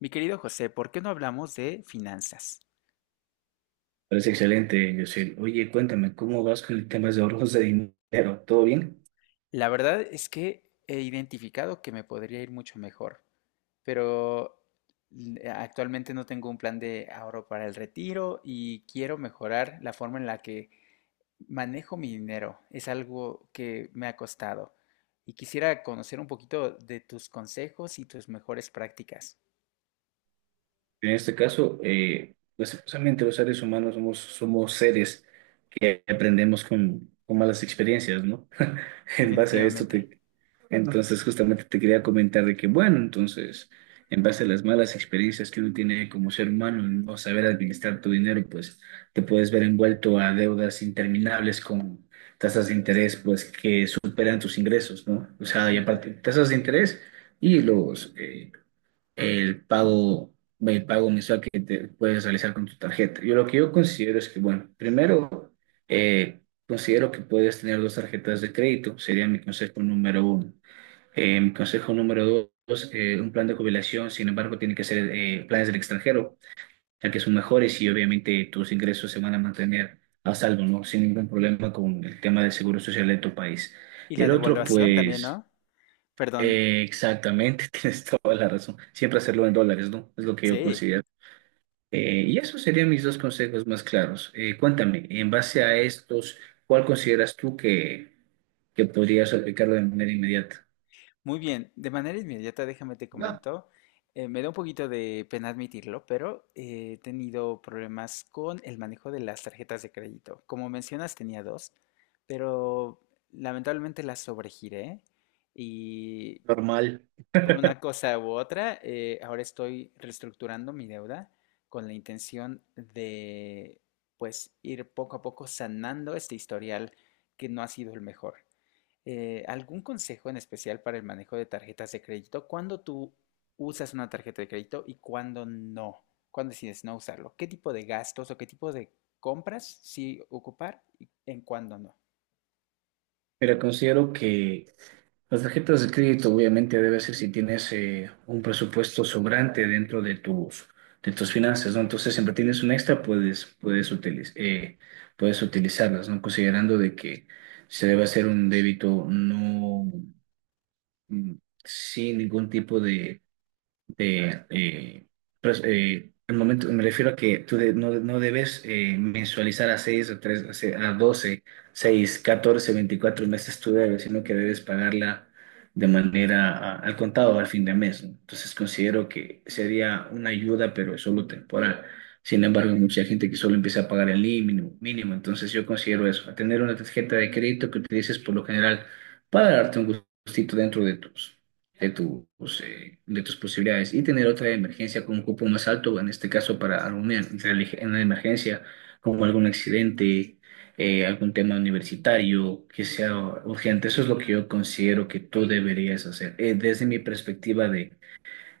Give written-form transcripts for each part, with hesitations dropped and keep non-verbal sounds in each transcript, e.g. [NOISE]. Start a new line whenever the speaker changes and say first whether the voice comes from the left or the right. left: Mi querido José, ¿por qué no hablamos de finanzas?
right: Parece excelente, Yosel. Oye, cuéntame, ¿cómo vas con el tema de ahorros de dinero? ¿Todo bien?
left: La verdad es que he identificado que me podría ir mucho mejor, pero actualmente no tengo un plan de ahorro para el retiro y quiero mejorar la forma en la que manejo mi dinero. Es algo que me ha costado y quisiera conocer un poquito de tus consejos y tus mejores prácticas.
right: En este caso, lastimosamente los seres humanos somos seres que aprendemos con malas experiencias, ¿no? [LAUGHS] En base a esto,
left: Definitivamente.
right: entonces, justamente te quería comentar de que, bueno, entonces, en base a las malas experiencias que uno tiene como ser humano, en no saber administrar tu dinero, pues te puedes ver envuelto a deudas interminables con tasas de interés, pues que superan tus ingresos, ¿no? O sea, y
left: Ujú.
right: aparte, tasas de interés y el pago, el pago mensual que te puedes realizar con tu tarjeta. Yo Lo que yo considero es que, bueno, primero, eh, considero que puedes tener dos tarjetas de crédito, sería mi consejo número uno. Consejo número dos, un plan de jubilación. Sin embargo, tiene que ser planes del extranjero, ya que son mejores y obviamente tus ingresos se van a mantener a salvo, ¿no? Sin ningún problema con el tema del seguro social de tu país.
left: Y
right: Y
left: la
right: el otro,
left: devaluación también,
right: pues,
left: ¿no? Perdón,
right: exactamente, [LAUGHS] tienes toda la razón. Siempre hacerlo en dólares, ¿no? Es lo que yo
left: sí.
right: considero. Y esos serían mis dos consejos más claros. Cuéntame, en base a estos, ¿cuál consideras tú que podrías aplicarlo de manera inmediata?
left: Muy bien, de manera inmediata déjame te
right: Ya.
left: comento, me da un poquito de pena admitirlo, pero he tenido problemas con el manejo de las tarjetas de crédito. Como mencionas, tenía dos, pero lamentablemente las sobregiré y
right: Normal.
left: por una cosa u otra, ahora estoy reestructurando mi deuda con la intención de, pues, ir poco a poco sanando este historial que no ha sido el mejor. ¿Algún consejo en especial para el manejo de tarjetas de crédito? ¿Cuándo tú usas una tarjeta de crédito y cuándo no? ¿Cuándo decides no usarlo? ¿Qué tipo de gastos o qué tipo de compras sí ocupar y en cuándo no?
right: Pero considero que las tarjetas de crédito obviamente debe ser si tienes un presupuesto sobrante dentro de tus finanzas, ¿no? Entonces, siempre tienes un extra, puedes utilizarlas, ¿no? Considerando de que se debe hacer un débito no, mm, sin ningún tipo de de, eh, al momento me refiero a que no, no debes mensualizar a 6 o 3 a 12, 6, 14, 24 meses tu debes, sino que debes pagarla de manera al contado al fin de mes, ¿no? Entonces considero que sería una ayuda, pero es solo temporal. Sin embargo, hay mucha gente que solo empieza a pagar el mínimo, mínimo. Entonces yo considero eso, a tener una tarjeta de crédito que utilices por lo general para darte un gustito dentro de tus posibilidades y tener otra emergencia con un cupo más alto, en este caso para una emergencia como algún accidente, algún tema universitario que sea urgente. Eso es lo que yo considero que tú deberías hacer, desde mi perspectiva de,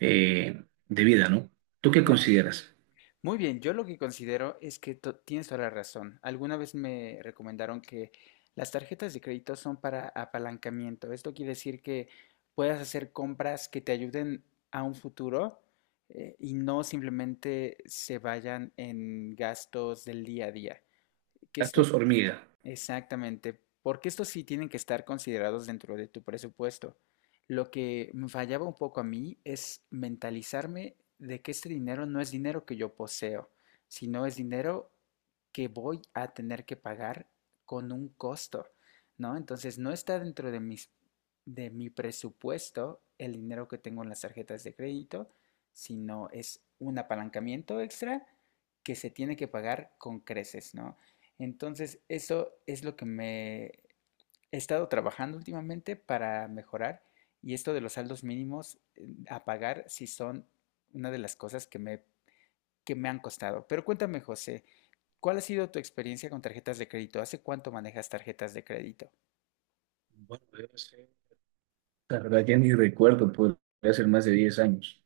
right: eh, de vida, ¿no? ¿Tú qué consideras?
left: Muy bien, yo lo que considero es que tienes toda la razón. Alguna vez me recomendaron que las tarjetas de crédito son para apalancamiento. Esto quiere decir que puedas hacer compras que te ayuden a un futuro y no simplemente se vayan en gastos del día a día. Que
right: Gastos
left: esto.
right: hormiga.
left: Exactamente, porque estos sí tienen que estar considerados dentro de tu presupuesto. Lo que me fallaba un poco a mí es mentalizarme de que este dinero no es dinero que yo poseo, sino es dinero que voy a tener que pagar con un costo, ¿no? Entonces no está dentro de mis, de mi presupuesto el dinero que tengo en las tarjetas de crédito, sino es un apalancamiento extra que se tiene que pagar con creces, ¿no? Entonces, eso es lo que me he estado trabajando últimamente para mejorar y esto de los saldos mínimos a pagar sí son una de las cosas que que me han costado. Pero cuéntame, José, ¿cuál ha sido tu experiencia con tarjetas de crédito? ¿Hace cuánto manejas tarjetas de crédito?
right: Bueno, yo no sé. La verdad ya ni recuerdo, podría ser más de 10 años.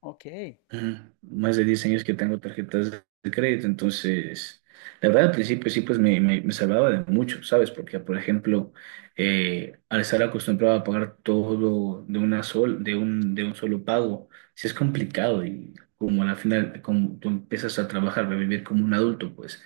left: Ok,
right: Ajá. Más de 10 años que tengo tarjetas de crédito. Entonces, la verdad al principio sí, pues me salvaba de mucho, ¿sabes? Porque, por ejemplo, al estar acostumbrado a pagar todo de una sol, de un solo pago, sí es complicado y como al final, como tú empiezas a trabajar, a vivir como un adulto, pues,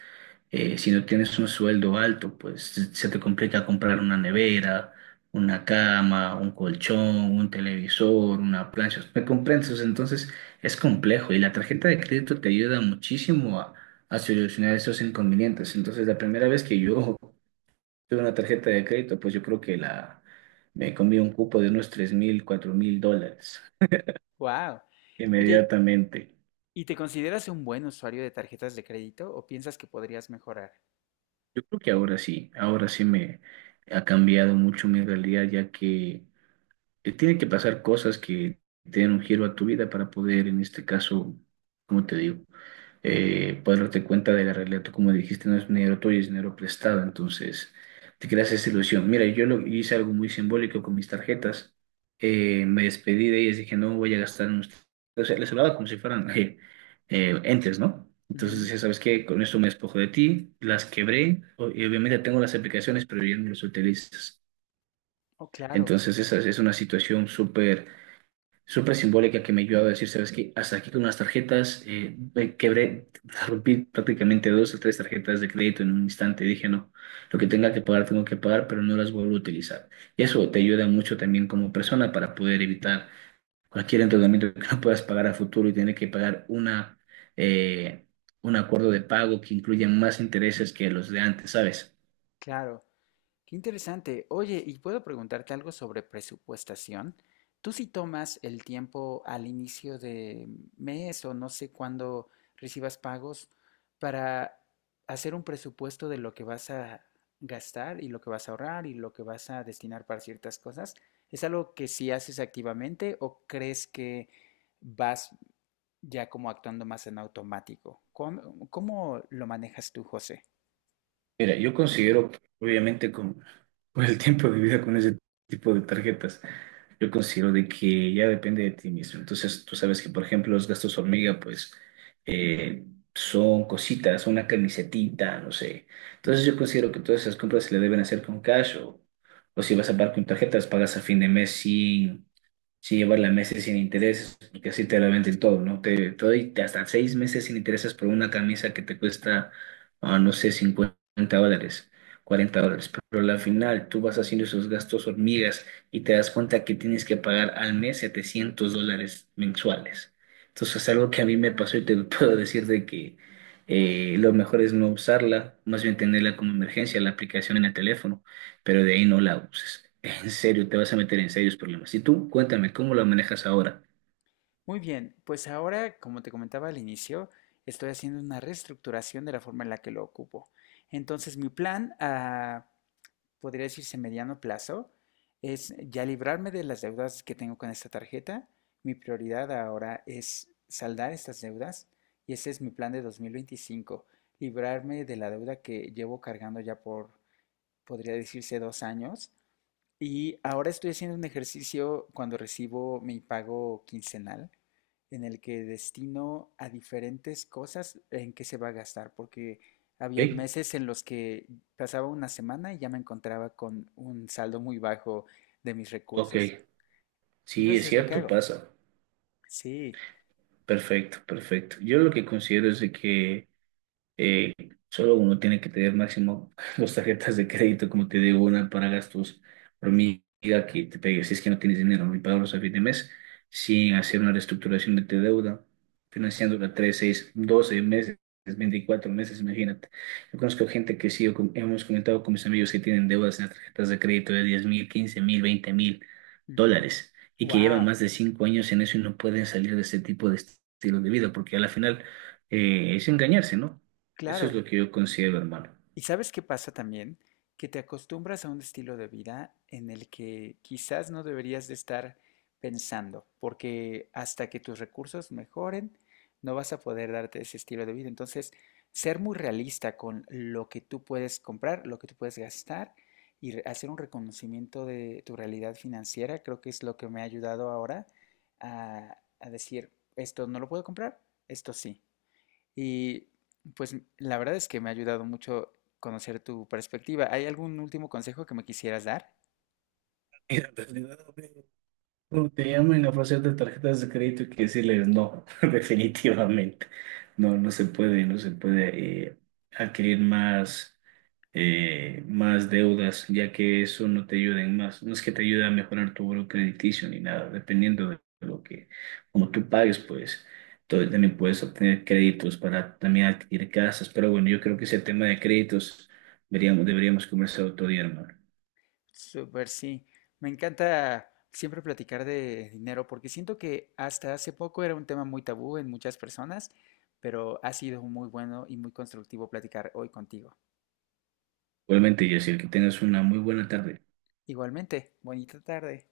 right: si no tienes un sueldo alto, pues se te complica comprar una nevera, una cama, un colchón, un televisor, una plancha. ¿Me comprendes? O sea, entonces, es complejo y la tarjeta de crédito te ayuda muchísimo a solucionar esos inconvenientes. Entonces, la primera vez que yo [LAUGHS] tuve una tarjeta de crédito, pues yo creo que la me comí un cupo de unos $3.000, $4.000
left: wow. Oye,
right: inmediatamente.
left: ¿y te consideras un buen usuario de tarjetas de crédito o piensas que podrías mejorar?
right: Yo creo que ahora sí me ha cambiado mucho mi realidad, ya que tiene que pasar cosas que te den un giro a tu vida para poder, en este caso, ¿como te digo? Puedes darte cuenta de la realidad. Tú, como dijiste, no es dinero tuyo, es dinero prestado. Entonces, te creas esa ilusión. Mira, yo hice algo muy simbólico con mis tarjetas. Me despedí de ellas, dije, no voy a gastar en ustedes. O sea, les hablaba como si fueran [LAUGHS] entes, ¿no? Entonces
left: Ujú.
right: decía, ¿sabes qué? Con esto me despojo de ti, las quebré, y obviamente tengo las aplicaciones, pero ya no las utilizas.
left: Oh, claro,
right: Entonces, esa es una situación súper súper simbólica que me ayudó a decir, sabes que hasta aquí con las tarjetas, me quebré, [LAUGHS] rompí prácticamente dos o tres tarjetas de crédito en un instante. Dije, no, lo que tenga que pagar, tengo que pagar, pero no las vuelvo a utilizar. Y eso te ayuda mucho también como persona para poder evitar cualquier endeudamiento que [LAUGHS] no puedas pagar a futuro y tener que pagar eh, un acuerdo de pago que incluya más intereses que los de antes, ¿sabes?
left: claro. Qué interesante. Oye, ¿y puedo preguntarte algo sobre presupuestación? ¿Tú si tomas el tiempo al inicio de mes o no sé cuándo recibas pagos para hacer un presupuesto de lo que vas a gastar y lo que vas a ahorrar y lo que vas a destinar para ciertas cosas? ¿Es algo que sí haces activamente o crees que vas ya como actuando más en automático? ¿Cómo, lo manejas tú, José?
right: Mira, yo considero, obviamente, con el tiempo de vida con ese tipo de tarjetas. Yo considero de que ya depende de ti mismo. Entonces, tú sabes que, por ejemplo, los gastos hormiga, pues, eh, son cositas, una camisetita, no sé. Entonces, yo considero que todas esas compras se le deben hacer con cash o si vas a pagar con tarjetas, pagas a fin de mes. Sí, llevarla meses sin intereses, porque así te la venden todo, ¿no? Te doy hasta 6 meses sin intereses por una camisa que te cuesta, no sé, $50, $40. Pero al final tú vas haciendo esos gastos hormigas y te das cuenta que tienes que pagar al mes $700 mensuales. Entonces es algo que a mí me pasó y te lo [LAUGHS] puedo decir de que lo mejor es no usarla, más bien tenerla como emergencia, la aplicación en el teléfono, pero de ahí no la uses. En serio, te vas a meter en serios problemas. Y tú, cuéntame, ¿cómo la manejas ahora?
left: Muy bien, pues ahora, como te comentaba al inicio, estoy haciendo una reestructuración de la forma en la que lo ocupo. Entonces, mi plan a, podría decirse mediano plazo, es ya librarme de las deudas que tengo con esta tarjeta. Mi prioridad ahora es saldar estas deudas y ese es mi plan de 2025, librarme de la deuda que llevo cargando ya por, podría decirse, 2 años y ahora estoy haciendo un ejercicio cuando recibo mi pago quincenal, en el que destino a diferentes cosas en que se va a gastar, porque había
right: Ok,
left: meses en los que pasaba una semana y ya me encontraba con un saldo muy bajo de mis
right: ok,
left: recursos.
right: sí,
left: Entonces
right: es
left: es lo que
right: cierto,
left: hago.
right: pasa.
left: Sí.
right: Perfecto, perfecto. Yo lo que considero es de que Eh, solo uno tiene que tener máximo [LAUGHS] dos tarjetas de crédito, como te digo, una para gastos hormiga que te pegue, si es que no tienes dinero, ni pagarlos a fin de mes, sin hacer una reestructuración de tu deuda, financiándola 3, 6, 12 meses, 24 meses, imagínate. Yo conozco gente que sí, hemos comentado con mis amigos que tienen deudas en las tarjetas de crédito de $10.000, $15.000, $20.000 y que llevan
left: Wow.
right: más de 5 años en eso y no pueden salir de ese tipo de estilo de vida, porque a la final es engañarse, ¿no? Eso es
left: Claro.
right: lo que yo considero, hermano. [LAUGHS]
left: ¿Y sabes qué pasa también? Que te acostumbras a un estilo de vida en el que quizás no deberías de estar pensando, porque hasta que tus recursos mejoren, no vas a poder darte ese estilo de vida. Entonces, ser muy realista con lo que tú puedes comprar, lo que tú puedes gastar y hacer un reconocimiento de tu realidad financiera, creo que es lo que me ha ayudado ahora a decir, esto no lo puedo comprar, esto sí. Y pues la verdad es que me ha ayudado mucho conocer tu perspectiva. ¿Hay algún último consejo que me quisieras dar?
right: En realidad, cuando te llamen a ofrecer de tarjetas de crédito, hay que decirles no, [LAUGHS] definitivamente. No, no se puede, no se puede adquirir más deudas, ya que eso no te ayuda en más. No es que te ayude a mejorar tu buro crediticio ni nada, dependiendo de lo que, como tú pagues, pues. Entonces también puedes obtener créditos para también adquirir casas. Pero bueno, yo creo que ese tema de créditos deberíamos conversar otro día, hermano.
left: Súper, sí. Me encanta siempre platicar de dinero porque siento que hasta hace poco era un tema muy tabú en muchas personas, pero ha sido muy bueno y muy constructivo platicar hoy contigo.
right: Igualmente, Jessica, que tengas una muy buena tarde.
left: Igualmente, bonita tarde.